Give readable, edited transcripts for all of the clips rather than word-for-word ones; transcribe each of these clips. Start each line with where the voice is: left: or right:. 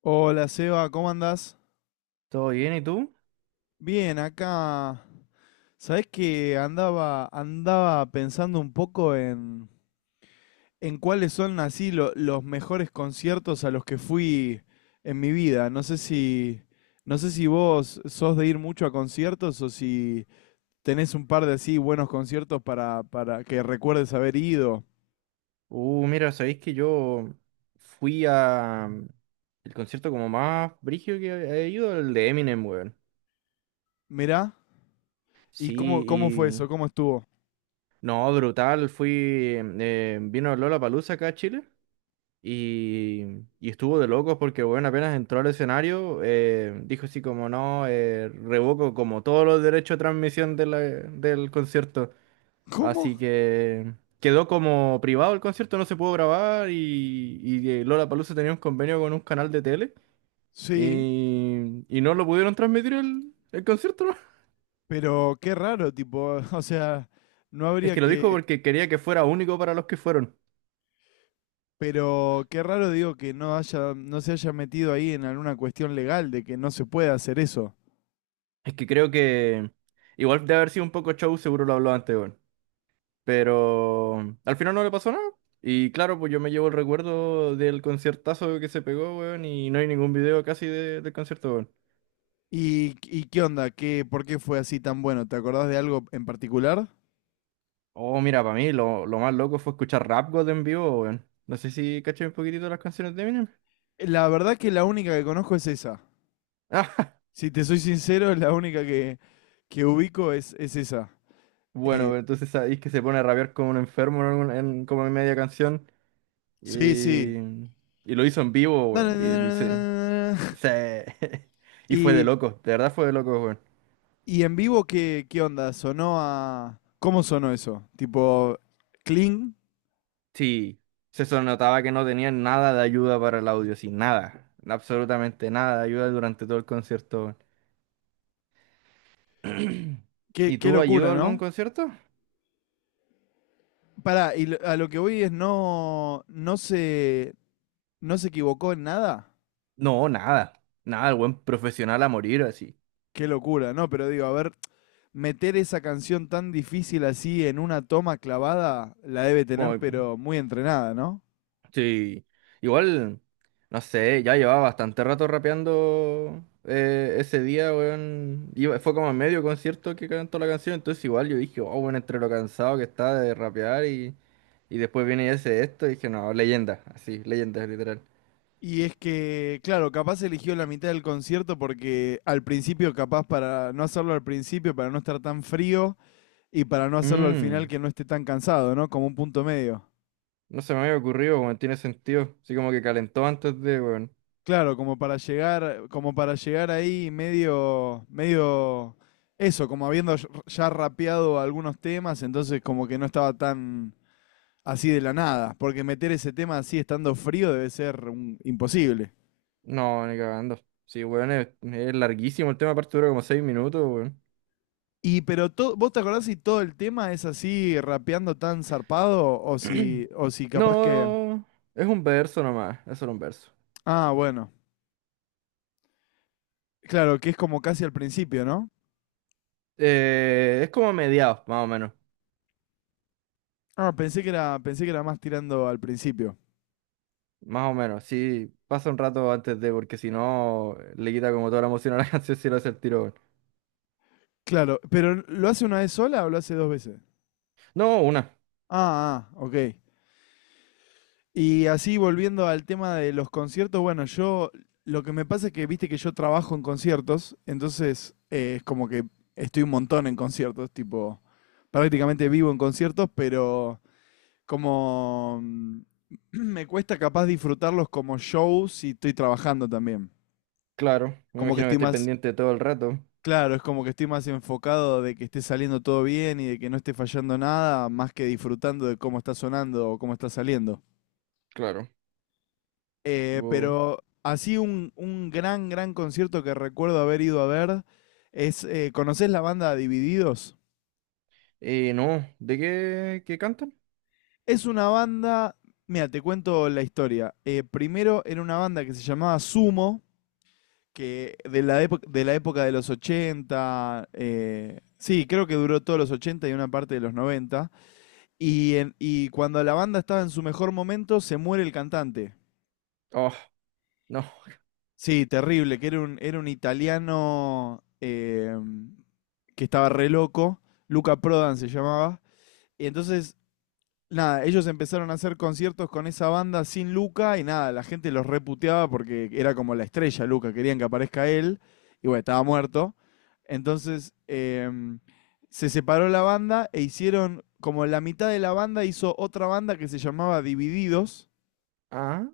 left: Hola Seba, ¿cómo andás?
right: ¿Todo bien? ¿Y tú?
left: Bien, acá. Sabés que andaba pensando un poco en cuáles son así los mejores conciertos a los que fui en mi vida. No sé si vos sos de ir mucho a conciertos o si tenés un par de así buenos conciertos para que recuerdes haber ido.
right: Mira, sabéis que yo fui a el concierto como más brígido que he ido, el de Eminem, weón.
left: Mirá, ¿y
right: Sí,
left: cómo fue
right: y...
left: eso? ¿Cómo estuvo?
right: No, brutal, vino Lollapalooza acá a Chile, y, y estuvo de locos porque, weón, apenas entró al escenario, dijo así como, no, revoco como todos los derechos de transmisión de del concierto.
left: ¿Cómo?
right: Así que quedó como privado el concierto, no se pudo grabar, y Lollapalooza tenía un convenio con un canal de tele,
left: Sí,
right: y no lo pudieron transmitir el concierto, ¿no?
left: pero qué raro, tipo, o sea, no
right: Es
left: habría
right: que lo dijo
left: que.
right: porque quería que fuera único para los que fueron.
left: Pero qué raro digo que no se haya metido ahí en alguna cuestión legal de que no se puede hacer eso.
right: Es que creo que igual de haber sido un poco show, seguro lo habló antes, weón. Pero al final no le pasó nada. Y claro, pues yo me llevo el recuerdo del conciertazo que se pegó, weón, y no hay ningún video casi del concierto, weón.
left: Y qué onda? ¿Qué, por qué fue así tan bueno? ¿Te acordás de algo en particular?
right: Oh, mira, para mí lo más loco fue escuchar Rap God en vivo, weón. No sé si caché un poquitito las canciones de Eminem.
left: La verdad que la única que conozco es esa.
right: Ah,
left: Si te soy sincero, que ubico es esa. Eh,
right: bueno, entonces sabéis que se pone a rapear como un enfermo como en media canción.
left: sí,
right: Y,
left: sí.
right: y lo hizo en vivo, weón. Y se- y fue de
left: Y,
right: loco, de verdad fue de loco, weón.
left: y en vivo, ¿qué, qué onda? ¿Cómo sonó eso? Tipo, clean.
right: Sí, notaba que no tenían nada de ayuda para el audio, sí, nada. Absolutamente nada de ayuda durante todo el concierto, weón.
left: Qué,
right: ¿Y
left: qué
right: tú ayuda
left: locura,
right: a algún
left: ¿no?
right: concierto?
left: Pará, y a lo que voy es no se equivocó en nada.
right: No, nada. Nada, el buen profesional a morir así.
left: Qué locura, no, pero digo, a ver, meter esa canción tan difícil así en una toma clavada, la debe tener,
right: Como,
left: pero muy entrenada, ¿no?
right: sí. Igual, no sé, ya llevaba bastante rato rapeando ese día, weón. Fue como a medio concierto que cantó la canción, entonces igual yo dije, oh, bueno, entre lo cansado que está de rapear, y después viene y hace esto, y dije, no, leyenda, así, leyenda, literal.
left: Y es que, claro, capaz eligió la mitad del concierto porque al principio, capaz para no hacerlo al principio, para no estar tan frío y para no hacerlo al final
right: Mm,
left: que no esté tan cansado, ¿no? Como un punto medio.
right: no se me había ocurrido, weón, tiene sentido. Así como que calentó antes de, weón.
left: Claro, como para llegar ahí medio eso, como habiendo ya rapeado algunos temas, entonces como que no estaba tan así de la nada, porque meter ese tema así estando frío debe ser imposible.
right: No, ni cagando. Sí, weón, es larguísimo el tema, aparte dura como 6 minutos, weón.
left: Y pero ¿vos te acordás si todo el tema es así rapeando tan zarpado o si capaz que
right: No, es un verso nomás, es solo un verso.
left: Ah, bueno. Claro, que es como casi al principio, ¿no?
right: Es como mediados, más o menos.
left: Ah, pensé que era más tirando al principio.
right: Más o menos, sí, pasa un rato antes de, porque si no, le quita como toda la emoción a la canción si lo hace el tiro, weón.
left: Claro, pero ¿lo hace una vez sola o lo hace dos veces?
right: No, una,
left: Ah, ah, ok. Y así volviendo al tema de los conciertos, bueno, yo lo que me pasa es que viste que yo trabajo en conciertos, entonces es como que estoy un montón en conciertos, tipo, prácticamente vivo en conciertos, pero como me cuesta capaz disfrutarlos como show si estoy trabajando también.
right: claro. Me
left: Como que
right: imagino que
left: estoy
right: estoy
left: más,
right: pendiente todo el rato.
left: claro, es como que estoy más enfocado de que esté saliendo todo bien y de que no esté fallando nada, más que disfrutando de cómo está sonando o cómo está saliendo.
right: Claro. Wow.
left: Pero así un gran, gran concierto que recuerdo haber ido a ver es, ¿conocés la banda Divididos?
right: No, ¿de qué, qué cantan?
left: Es una banda, mira, te cuento la historia. Primero era una banda que se llamaba Sumo, que de la época de los 80 sí, creo que duró todos los 80 y una parte de los noventa. Y, y cuando la banda estaba en su mejor momento, se muere el cantante.
right: Oh, no.
left: Sí, terrible, que era era un italiano que estaba re loco, Luca Prodan se llamaba, y entonces, nada, ellos empezaron a hacer conciertos con esa banda sin Luca y nada, la gente los reputeaba porque era como la estrella Luca, querían que aparezca él, y bueno, estaba muerto. Entonces, se separó la banda e hicieron, como la mitad de la banda hizo otra banda que se llamaba Divididos,
right: Ah,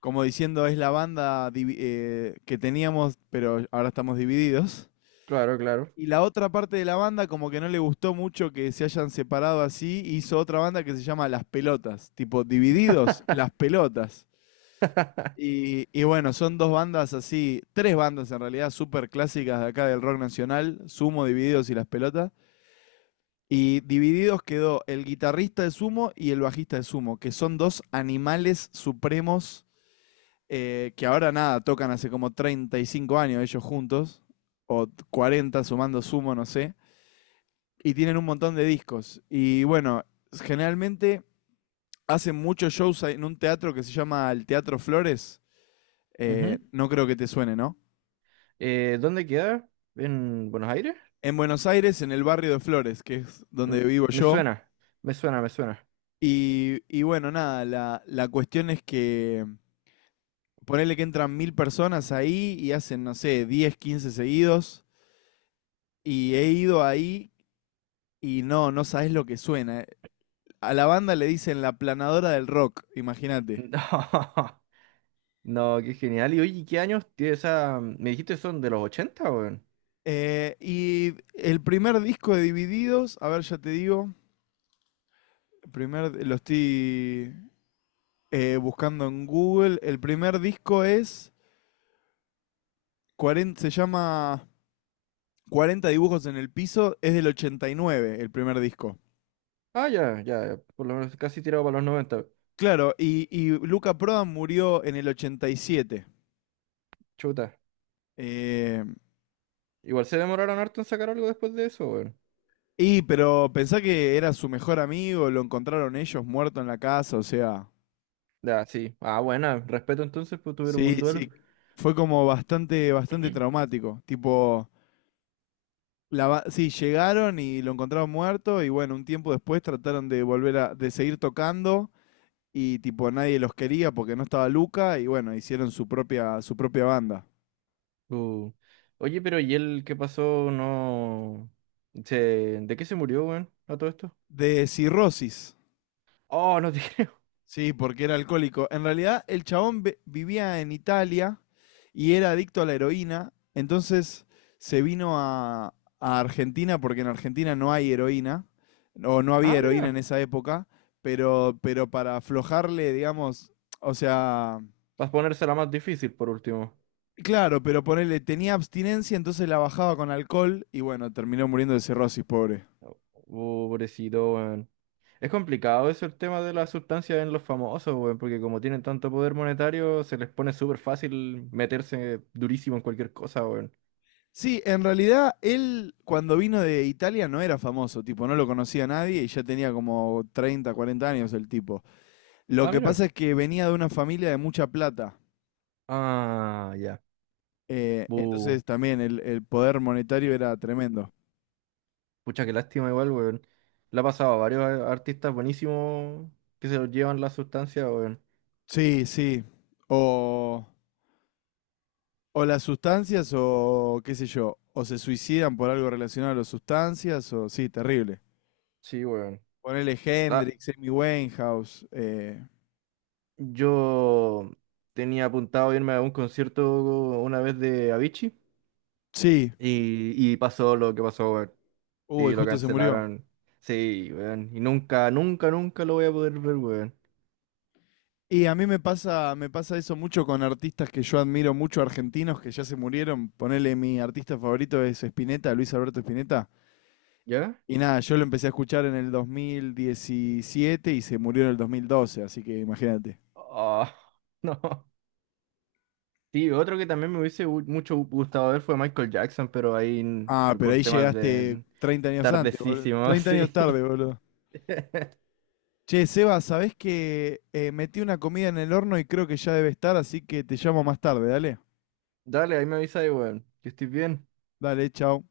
left: como diciendo, es la banda que teníamos, pero ahora estamos divididos.
right: claro, claro.
left: Y la otra parte de la banda, como que no le gustó mucho que se hayan separado así, hizo otra banda que se llama Las Pelotas. Tipo, divididos, Las Pelotas. Y bueno, son dos bandas así, tres bandas en realidad, súper clásicas de acá del rock nacional, Sumo, Divididos y Las Pelotas. Y divididos quedó el guitarrista de Sumo y el bajista de Sumo, que son dos animales supremos, que ahora nada, tocan hace como 35 años ellos juntos, o 40 sumando sumo, no sé, y tienen un montón de discos. Y bueno, generalmente hacen muchos shows en un teatro que se llama el Teatro Flores, no creo que te suene, ¿no?
right: ¿Dónde queda? ¿En Buenos Aires?
left: En Buenos Aires, en el barrio de Flores, que es
right: Mm,
left: donde vivo
right: Me
left: yo.
right: suena, me suena, me suena.
left: Y bueno, nada, la cuestión es que ponerle que entran 1000 personas ahí y hacen, no sé, 10, 15 seguidos. Y he ido ahí. Y no sabes lo que suena. A la banda le dicen la planadora del rock, imagínate.
right: No, no, qué genial. Y oye, ¿qué años tiene esa? ¿Me dijiste son de los 80, weón?
left: Y el primer disco de Divididos, a ver, ya te digo, el primer, lo estoy buscando en Google. El primer disco es 40, se llama 40 dibujos en el piso, es del 89 el primer disco.
right: Ah, ya, ya, ya, por lo menos casi tirado para los 90.
left: Claro, y Luca Prodan murió en el 87.
right: Chuta.
left: Eh,
right: Igual se demoraron harto en sacar algo después de eso, weón.
left: Pero pensá que era su mejor amigo, lo encontraron ellos muerto en la casa, o sea,
right: Ya, sí. Ah, bueno, respeto entonces, pues tuvieron un
left: sí,
right: buen duelo.
left: sí, fue como bastante, bastante traumático. Tipo, sí, llegaron y lo encontraron muerto y bueno, un tiempo después trataron de volver a, de seguir tocando y tipo nadie los quería porque no estaba Luca y bueno, hicieron su propia banda.
right: Uh. Oye, pero ¿y él qué pasó? No. Se... ¿De qué se murió, weón? A todo esto.
left: De cirrosis.
right: Oh, no te creo.
left: Sí, porque era alcohólico. En realidad, el chabón vivía en Italia y era adicto a la heroína. Entonces se vino a Argentina porque en Argentina no hay heroína, o no
right: Ah,
left: había heroína en
right: mira.
left: esa época, pero para aflojarle, digamos, o sea,
right: Vas a ponérsela más difícil por último.
left: claro, pero ponerle, tenía abstinencia, entonces la bajaba con alcohol y bueno, terminó muriendo de cirrosis, pobre.
right: Pobrecito, weón. Es complicado eso el tema de las sustancias en los famosos, weón, porque como tienen tanto poder monetario, se les pone súper fácil meterse durísimo en cualquier cosa, weón.
left: Sí, en realidad él cuando vino de Italia no era famoso, tipo, no lo conocía nadie y ya tenía como 30, 40 años el tipo. Lo
right: Ah,
left: que
right: mira.
left: pasa es que venía de una familia de mucha plata,
right: Ah, ya. Bu.
left: entonces también el poder monetario era tremendo.
right: Pucha, qué lástima igual, weón. Le ha pasado a varios artistas buenísimos que se los llevan las sustancias, weón.
left: Sí, sí. O, o las sustancias o qué sé yo, o se suicidan por algo relacionado a las sustancias, o sí, terrible.
right: Sí, weón.
left: Ponele
right: Ah,
left: Hendrix, Amy Winehouse,
right: yo tenía apuntado irme a un concierto una vez de Avicii
left: sí,
right: y pasó lo que pasó, weón.
left: uy,
right: Y lo
left: justo se murió.
right: cancelaron. Sí, weón. Y nunca, nunca, nunca lo voy a poder ver, weón.
left: Y a mí me pasa eso mucho con artistas que yo admiro mucho, argentinos que ya se murieron. Ponele, mi artista favorito es Spinetta, Luis Alberto Spinetta.
right: ¿Ya?
left: Y nada, yo lo empecé a escuchar en el 2017 y se murió en el 2012, así que imagínate.
right: Ah, no. Sí, otro que también me hubiese mucho gustado ver fue Michael Jackson, pero ahí
left: Ah, pero
right: por
left: ahí
right: temas
left: llegaste
right: de
left: 30 años antes, boludo.
right: tardecísimo,
left: 30 años
right: sí.
left: tarde, boludo. Che, Seba, ¿sabés que metí una comida en el horno y creo que ya debe estar, así que te llamo más tarde, dale?
right: Dale, ahí me avisa ahí, weón. Que estés bien.
left: Dale, chao.